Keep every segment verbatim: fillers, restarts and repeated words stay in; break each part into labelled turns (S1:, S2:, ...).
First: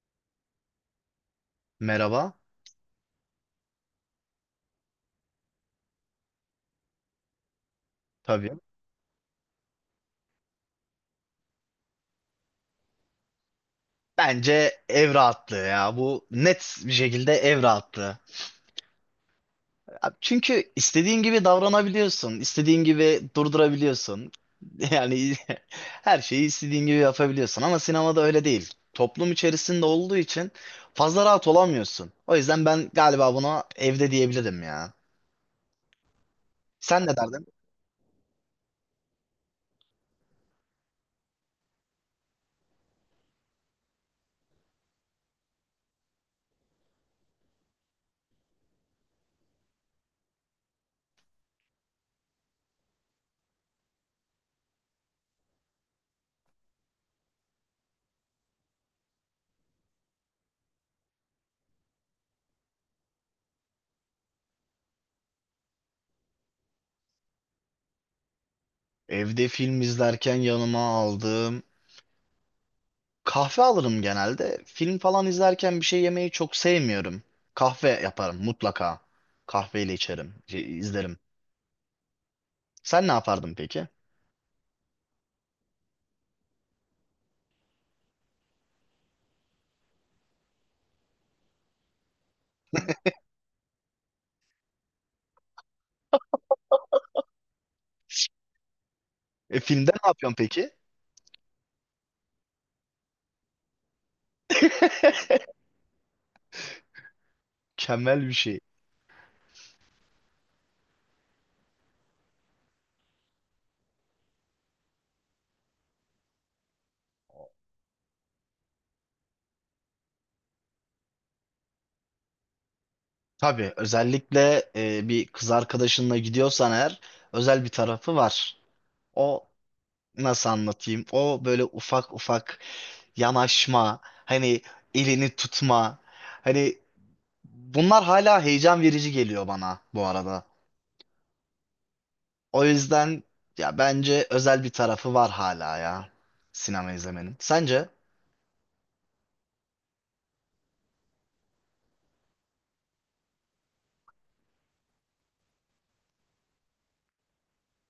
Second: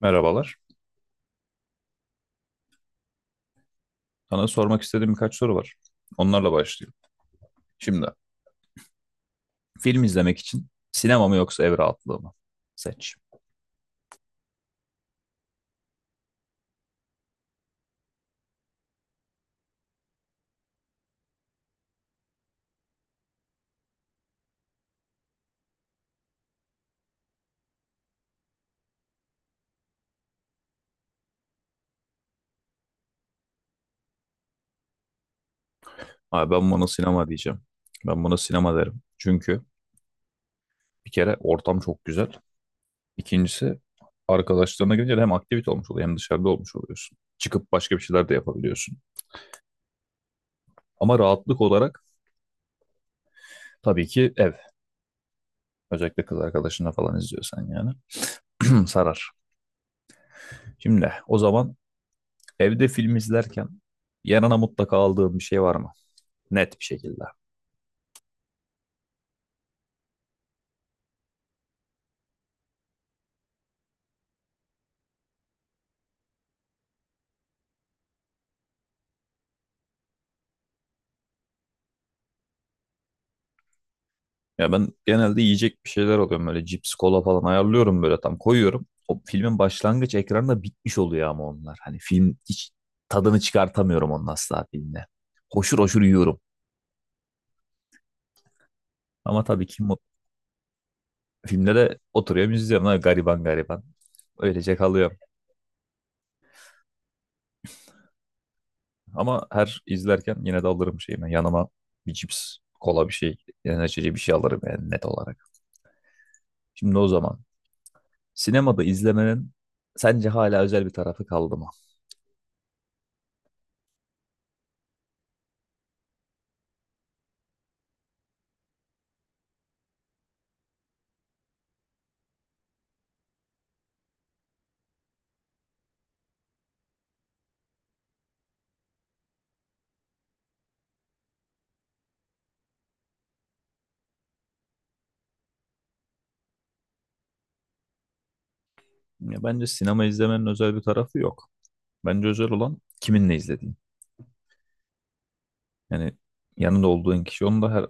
S1: Merhabalar.
S2: Merhaba.
S1: Sana sormak istediğim birkaç soru var. Onlarla başlayayım. Şimdi
S2: Tabii.
S1: film izlemek için sinema mı yoksa ev rahatlığı mı? Seç.
S2: Bence ev rahatlığı ya. Bu net bir şekilde ev rahatlığı. Çünkü istediğin gibi davranabiliyorsun. İstediğin gibi durdurabiliyorsun. Yani her şeyi istediğin gibi yapabiliyorsun. Ama sinemada öyle değil. Toplum içerisinde olduğu için fazla rahat olamıyorsun. O yüzden ben galiba buna evde diyebilirim ya.
S1: Abi ben buna
S2: Sen ne
S1: sinema
S2: derdin?
S1: diyeceğim. Ben buna sinema derim. Çünkü bir kere ortam çok güzel. İkincisi arkadaşlarına gelince de hem aktivite olmuş oluyor hem dışarıda olmuş oluyorsun. Çıkıp başka bir şeyler de yapabiliyorsun. Ama rahatlık olarak tabii ki ev. Özellikle kız arkadaşınla falan izliyorsan yani. Sarar. Şimdi o zaman evde film izlerken yanına mutlaka aldığım bir şey var mı? Net bir şekilde.
S2: Evde film izlerken yanıma aldığım kahve alırım genelde. Film falan izlerken bir şey yemeyi çok sevmiyorum. Kahve yaparım mutlaka. Kahveyle içerim, şey, izlerim. Sen ne yapardın peki?
S1: Ya ben genelde yiyecek bir şeyler alıyorum, böyle cips, kola falan ayarlıyorum, böyle tam koyuyorum. O filmin başlangıç ekranında bitmiş oluyor ama onlar. Hani film hiç tadını çıkartamıyorum onun, asla filmde. Hoşur hoşur yiyorum. Ama
S2: E,
S1: tabii ki
S2: filmde
S1: mu-
S2: ne yapıyorsun peki?
S1: filmde de oturuyorum, izliyorum. Ha, gariban gariban. Öylece kalıyorum.
S2: Mükemmel bir şey.
S1: Ama her izlerken yine de alırım şeyimi. Yanıma bir cips, kola bir şey, enerjici bir şey alırım yani net olarak. Şimdi o zaman. Sinemada izlemenin sence hala özel bir tarafı kaldı mı?
S2: Tabii özellikle e, bir kız arkadaşınla gidiyorsan eğer özel bir tarafı var. O nasıl anlatayım? O böyle ufak ufak yanaşma, hani elini tutma. Hani bunlar hala heyecan verici geliyor bana bu arada. O yüzden ya bence özel bir tarafı var hala ya sinema izlemenin. Sence?
S1: Ya bence sinema izlemenin özel bir tarafı yok. Bence özel olan kiminle izlediğin. Yani yanında olduğun kişi. Onun da her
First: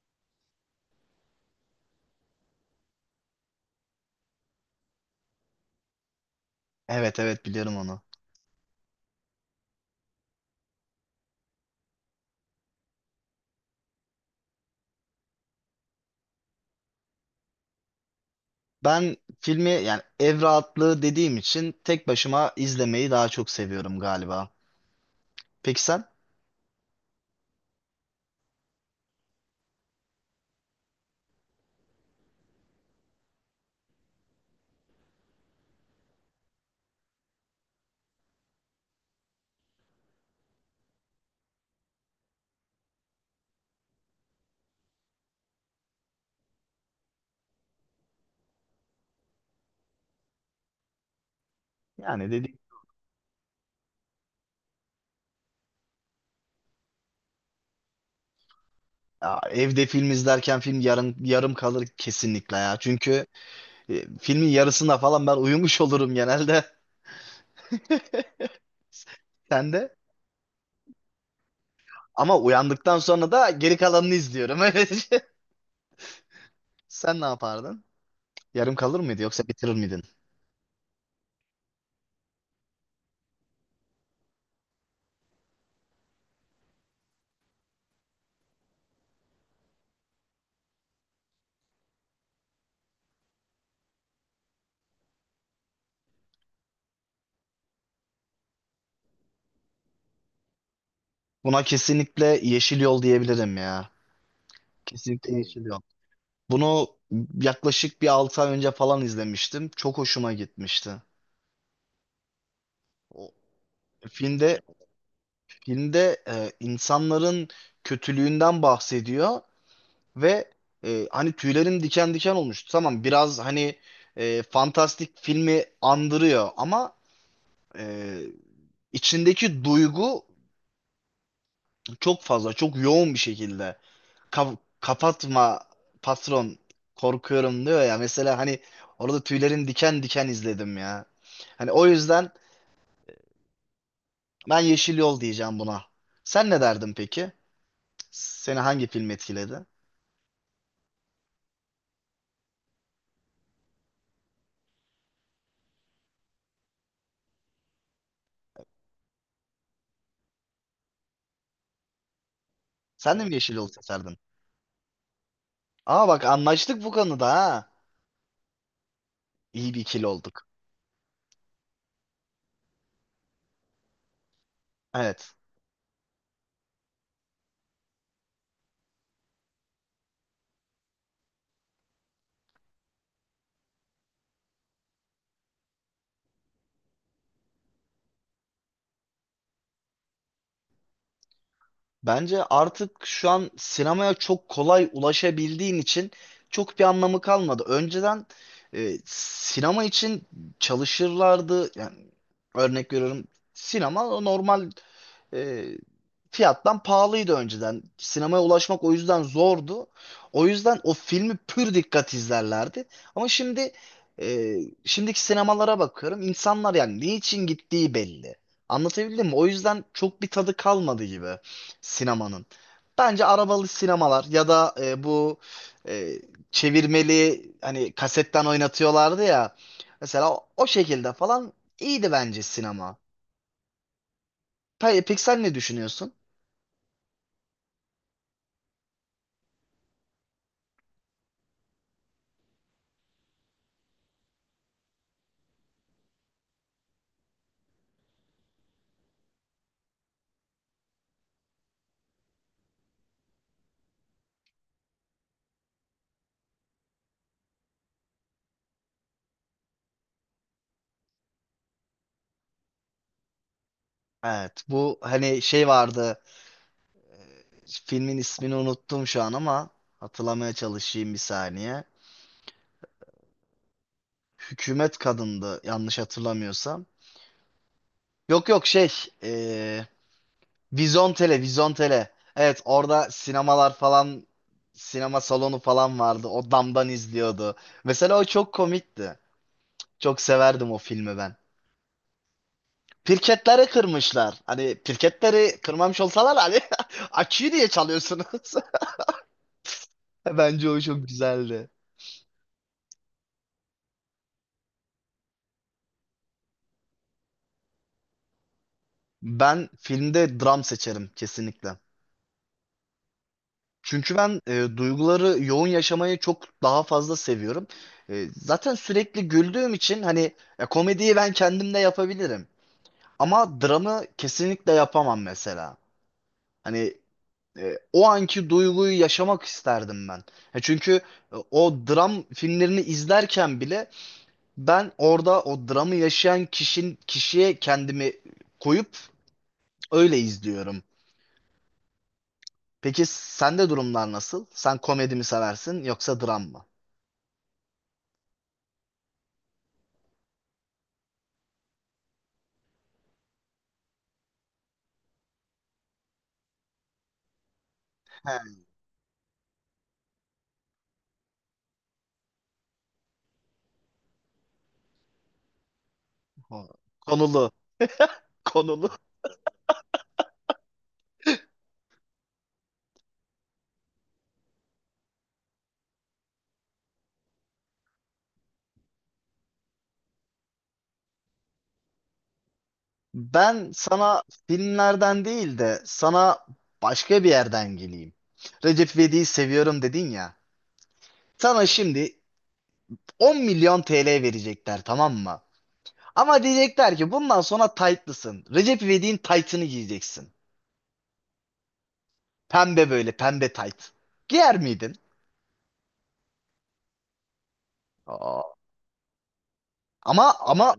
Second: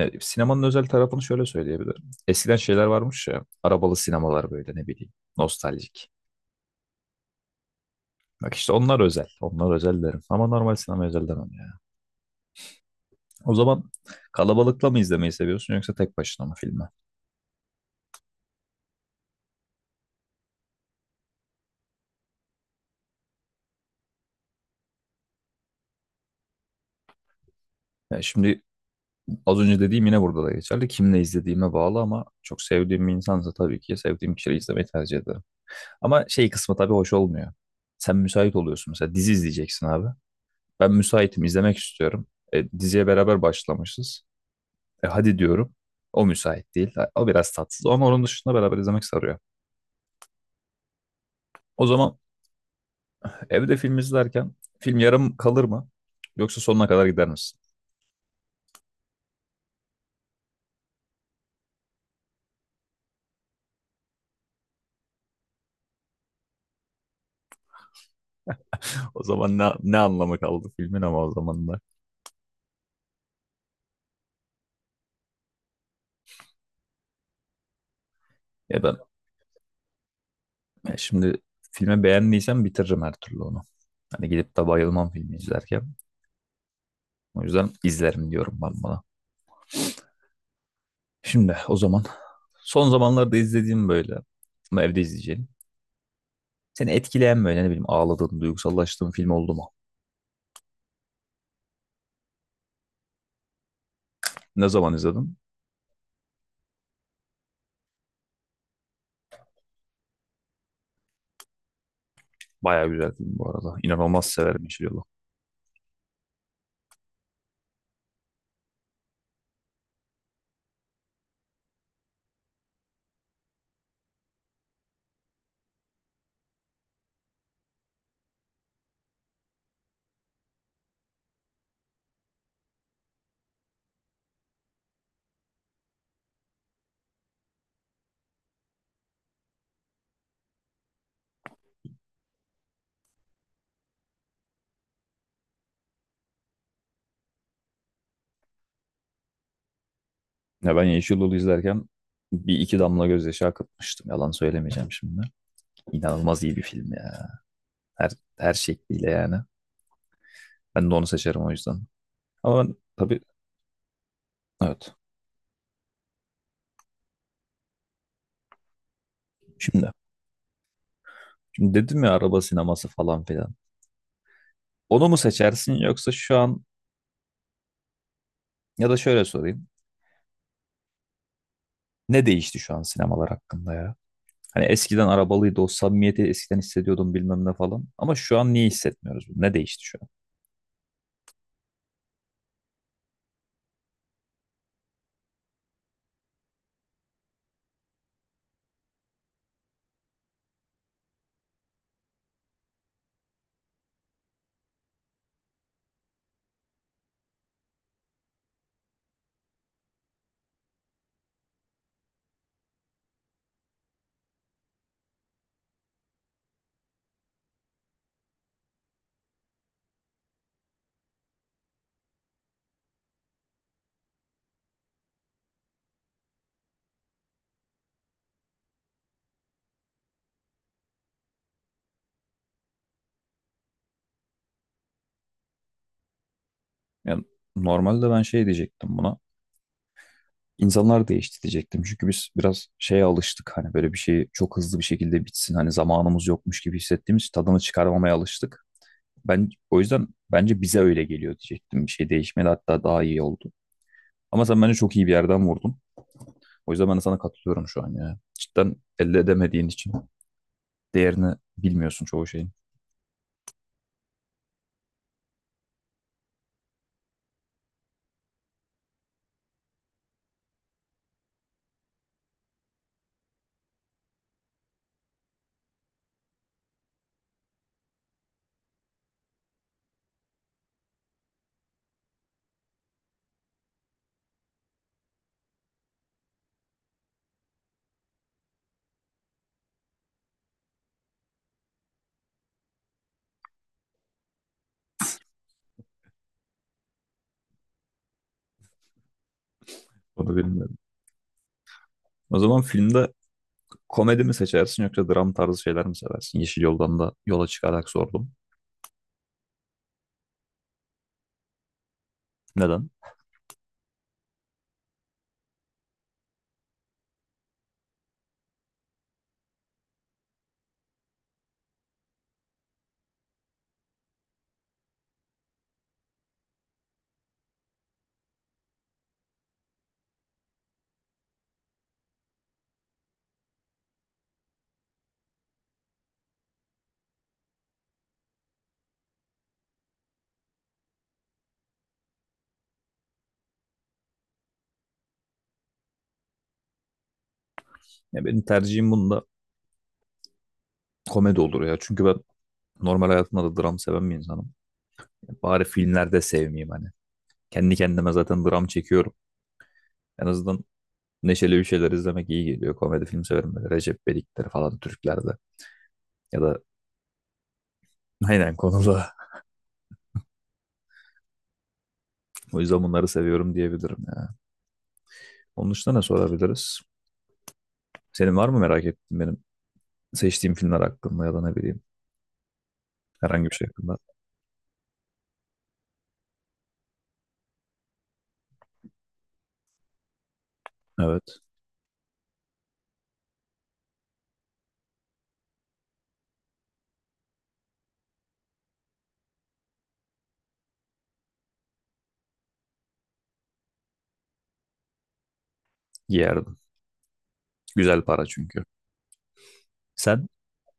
S1: e, sinemanın özel tarafını şöyle söyleyebilirim. Eskiden şeyler varmış ya, arabalı sinemalar, böyle ne bileyim, nostaljik.
S2: Evet evet biliyorum onu.
S1: Bak işte onlar özel. Onlar özel derim. Ama normal sinema özel demem ya. O zaman kalabalıkla mı izlemeyi seviyorsun yoksa tek başına mı filmi?
S2: Ben filmi yani ev rahatlığı dediğim için tek başıma izlemeyi daha çok seviyorum galiba. Peki sen?
S1: Ya şimdi az önce dediğim yine burada da geçerli. Kimle izlediğime bağlı ama çok sevdiğim bir insansa tabii ki sevdiğim kişiyle izlemeyi tercih ederim. Ama şey kısmı tabii hoş olmuyor. Sen müsait oluyorsun mesela, dizi izleyeceksin abi. Ben müsaitim, izlemek istiyorum. E, diziye beraber başlamışız. E, hadi diyorum. O müsait değil. O biraz tatsız ama onun dışında beraber izlemek sarıyor. O zaman
S2: Yani dedi
S1: evde film izlerken film yarım kalır mı? Yoksa sonuna kadar gider misin?
S2: ya evde film izlerken film yarım yarım kalır kesinlikle ya. Çünkü e, filmin yarısında falan ben uyumuş olurum genelde.
S1: O zaman ne,
S2: Sen de?
S1: ne anlamı kaldı filmin ama o zaman da.
S2: Ama uyandıktan sonra da geri kalanını izliyorum. Öyle. Sen ne yapardın? Yarım
S1: Ya ben
S2: kalır mıydı yoksa bitirir miydin?
S1: Ya şimdi filme beğendiysem bitiririm her türlü onu. Hani gidip de bayılmam filmi izlerken. O yüzden izlerim diyorum ben bana. Şimdi o zaman son zamanlarda izlediğim böyle, ama evde izleyeceğim. Seni etkileyen böyle, ne bileyim, ağladığın, duygusallaştığın film oldu mu?
S2: Buna kesinlikle Yeşil Yol diyebilirim ya.
S1: Ne zaman
S2: Kesinlikle
S1: izledin?
S2: Yeşil Yol. Bunu yaklaşık bir altı ay önce falan izlemiştim. Çok hoşuma gitmişti.
S1: Baya güzel
S2: O
S1: film bu arada. İnanılmaz severim
S2: filmde
S1: Yeşil Yol'u.
S2: filmde e, insanların kötülüğünden bahsediyor ve e, hani tüylerim diken diken olmuştu. Tamam biraz hani e, fantastik filmi andırıyor ama e, içindeki duygu çok fazla, çok yoğun bir şekilde. Ka- kapatma patron korkuyorum diyor ya mesela, hani orada tüylerin diken diken izledim ya. Hani o yüzden ben Yeşil Yol diyeceğim buna. Sen ne derdin peki? Seni hangi film etkiledi?
S1: Ya ben Yeşil Yol'u izlerken bir iki damla gözyaşı akıtmıştım. Yalan söylemeyeceğim şimdi. İnanılmaz iyi bir film ya. Her, her şekliyle yani. Ben de onu seçerim o yüzden. Ama ben
S2: Sen
S1: tabii
S2: de mi Yeşil Yol seçerdin?
S1: evet.
S2: Aa bak, anlaştık bu konuda ha. İyi bir
S1: Şimdi
S2: ikili olduk.
S1: Şimdi dedim ya, araba sineması falan filan. Onu mu
S2: Evet.
S1: seçersin yoksa şu an, ya da şöyle sorayım. Ne değişti şu an sinemalar hakkında ya? Hani eskiden arabalıydı, o samimiyeti eskiden hissediyordum, bilmem ne falan. Ama şu an niye hissetmiyoruz bunu? Ne değişti şu an?
S2: Bence artık şu an sinemaya çok kolay ulaşabildiğin için çok bir anlamı kalmadı. Önceden e, sinema için çalışırlardı. Yani örnek veriyorum, sinema normal e, fiyattan pahalıydı önceden. Sinemaya ulaşmak o yüzden zordu. O yüzden o filmi pür dikkat izlerlerdi. Ama şimdi, e, şimdiki sinemalara bakıyorum. İnsanlar yani niçin gittiği belli. Anlatabildim mi? O yüzden çok bir tadı kalmadı gibi sinemanın. Bence arabalı sinemalar ya da e, bu e, çevirmeli hani kasetten oynatıyorlardı ya. Mesela o, o şekilde falan iyiydi bence sinema. Pe- Peki sen ne düşünüyorsun?
S1: Yani normalde ben şey diyecektim buna. İnsanlar değişti diyecektim. Çünkü biz biraz şeye alıştık. Hani böyle bir şey çok hızlı bir şekilde bitsin. Hani zamanımız yokmuş gibi hissettiğimiz, tadını çıkarmamaya alıştık. Ben o yüzden bence bize öyle geliyor diyecektim. Bir şey değişmedi, hatta daha iyi oldu. Ama sen bence çok iyi bir yerden vurdun. O yüzden ben de sana katılıyorum şu an ya. Cidden elde edemediğin için değerini bilmiyorsun çoğu şeyin.
S2: Evet bu hani şey vardı, filmin ismini unuttum şu an ama hatırlamaya çalışayım bir saniye. Hükümet Kadındı yanlış hatırlamıyorsam. Yok yok, şey, eee Vizontele Vizontele. Evet orada sinemalar falan, sinema salonu falan vardı, o damdan izliyordu. Mesela o çok komikti. Çok severdim o filmi ben. Pirketleri kırmışlar. Hani pirketleri kırmamış olsalar hani açıyı diye çalıyorsunuz.
S1: Onu
S2: Bence
S1: bilmiyorum.
S2: o çok güzeldi.
S1: O zaman filmde komedi mi seçersin yoksa dram tarzı şeyler mi seversin? Yeşil Yoldan da yola çıkarak sordum.
S2: Ben filmde dram seçerim kesinlikle.
S1: Neden?
S2: Çünkü ben e, duyguları yoğun yaşamayı çok daha fazla seviyorum. E, zaten sürekli güldüğüm için hani e, komediyi ben kendim de yapabilirim. Ama dramı kesinlikle yapamam mesela. Hani e, o anki duyguyu yaşamak isterdim ben. E, çünkü e, o dram filmlerini izlerken bile ben orada o dramı yaşayan kişinin kişiye kendimi koyup öyle izliyorum. Peki sende durumlar nasıl? Sen komedi mi seversin yoksa dram mı?
S1: Ya benim tercihim bunda komedi olur ya. Çünkü ben normal hayatımda da dram seven bir insanım. Ya bari filmlerde sevmeyeyim hani. Kendi kendime zaten
S2: He,
S1: dram çekiyorum. En azından neşeli bir şeyler izlemek iyi geliyor. Komedi film severim, böyle Recep İvedik'leri falan, Türklerde. Ya da
S2: o- konulu,
S1: aynen
S2: konulu.
S1: konuda. O yüzden bunları seviyorum diyebilirim ya. Onun dışında ne sorabiliriz? Senin var mı merak ettiğin benim seçtiğim filmler hakkında, ya da ne bileyim, herhangi bir şey
S2: Ben
S1: hakkında?
S2: sana filmlerden değil de sana başka bir yerden geleyim. Recep İvedik'i seviyorum dedin ya.
S1: Evet.
S2: Sana şimdi on milyon T L verecekler, tamam mı? Ama diyecekler ki bundan sonra taytlısın. Recep İvedik'in taytını giyeceksin. Pembe, böyle pembe tayt. Giyer miydin?
S1: Giyerdim. Güzel para
S2: Aa.
S1: çünkü. Sen
S2: Ama ama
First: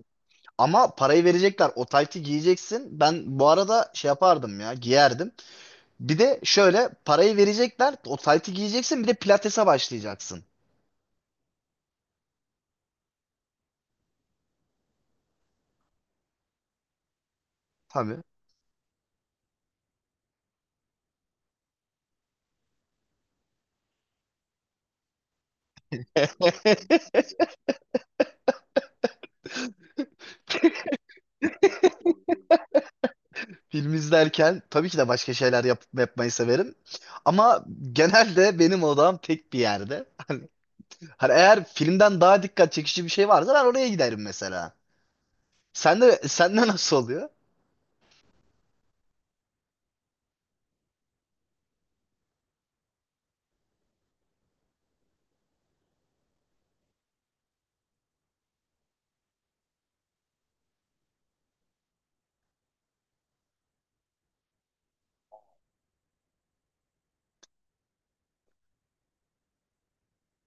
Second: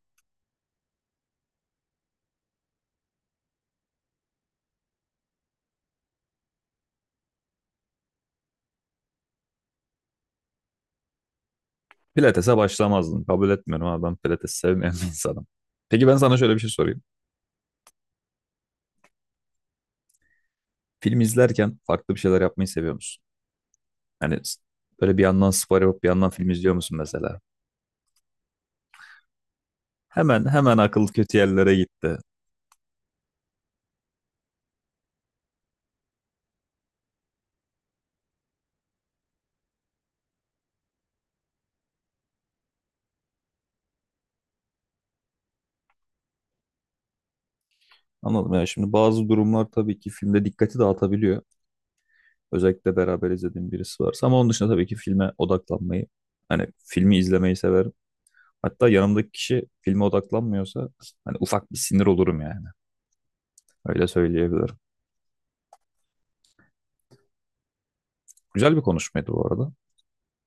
S2: ama parayı verecekler. O taytı giyeceksin. Ben bu arada şey yapardım ya, giyerdim. Bir de şöyle, parayı verecekler. O taytı giyeceksin, bir de pilatese başlayacaksın.
S1: pilatese başlamazdın. Kabul etmiyorum ama, ben pilates sevmeyen bir insanım. Peki ben sana şöyle bir şey sorayım.
S2: Tabii.
S1: Film izlerken farklı bir şeyler yapmayı seviyor musun? Yani s- böyle bir yandan spor yapıp bir yandan film izliyor musun mesela? Hemen hemen akıl kötü yerlere gitti.
S2: Film izlerken tabii ki de başka şeyler yap yapmayı severim. Ama genelde benim odam tek bir yerde. Hani eğer filmden daha dikkat çekici bir şey varsa ben oraya giderim mesela. Sen de, sende nasıl oluyor?
S1: Anladım ya, şimdi bazı durumlar tabii ki filmde dikkati dağıtabiliyor. Özellikle beraber izlediğim birisi varsa, ama onun dışında tabii ki filme odaklanmayı, hani filmi izlemeyi severim. Hatta yanımdaki kişi filme odaklanmıyorsa hani ufak bir sinir olurum yani. Öyle söyleyebilirim. Güzel bir konuşmaydı bu arada.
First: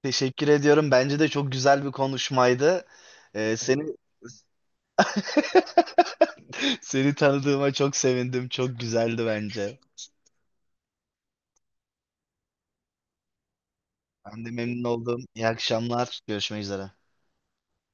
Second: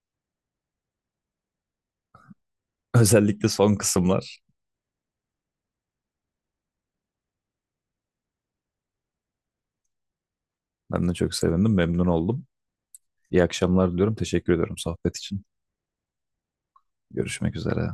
S2: Teşekkür ediyorum. Bence de çok güzel bir konuşmaydı.
S1: Özellikle
S2: Ee,
S1: son
S2: senin
S1: kısımlar.
S2: seni tanıdığıma çok sevindim. Çok güzeldi bence.
S1: Ben de çok sevindim, memnun oldum. İyi akşamlar diliyorum.
S2: Ben de
S1: Teşekkür ediyorum
S2: memnun
S1: sohbet
S2: oldum.
S1: için.
S2: İyi akşamlar. Görüşmek üzere.
S1: Görüşmek üzere.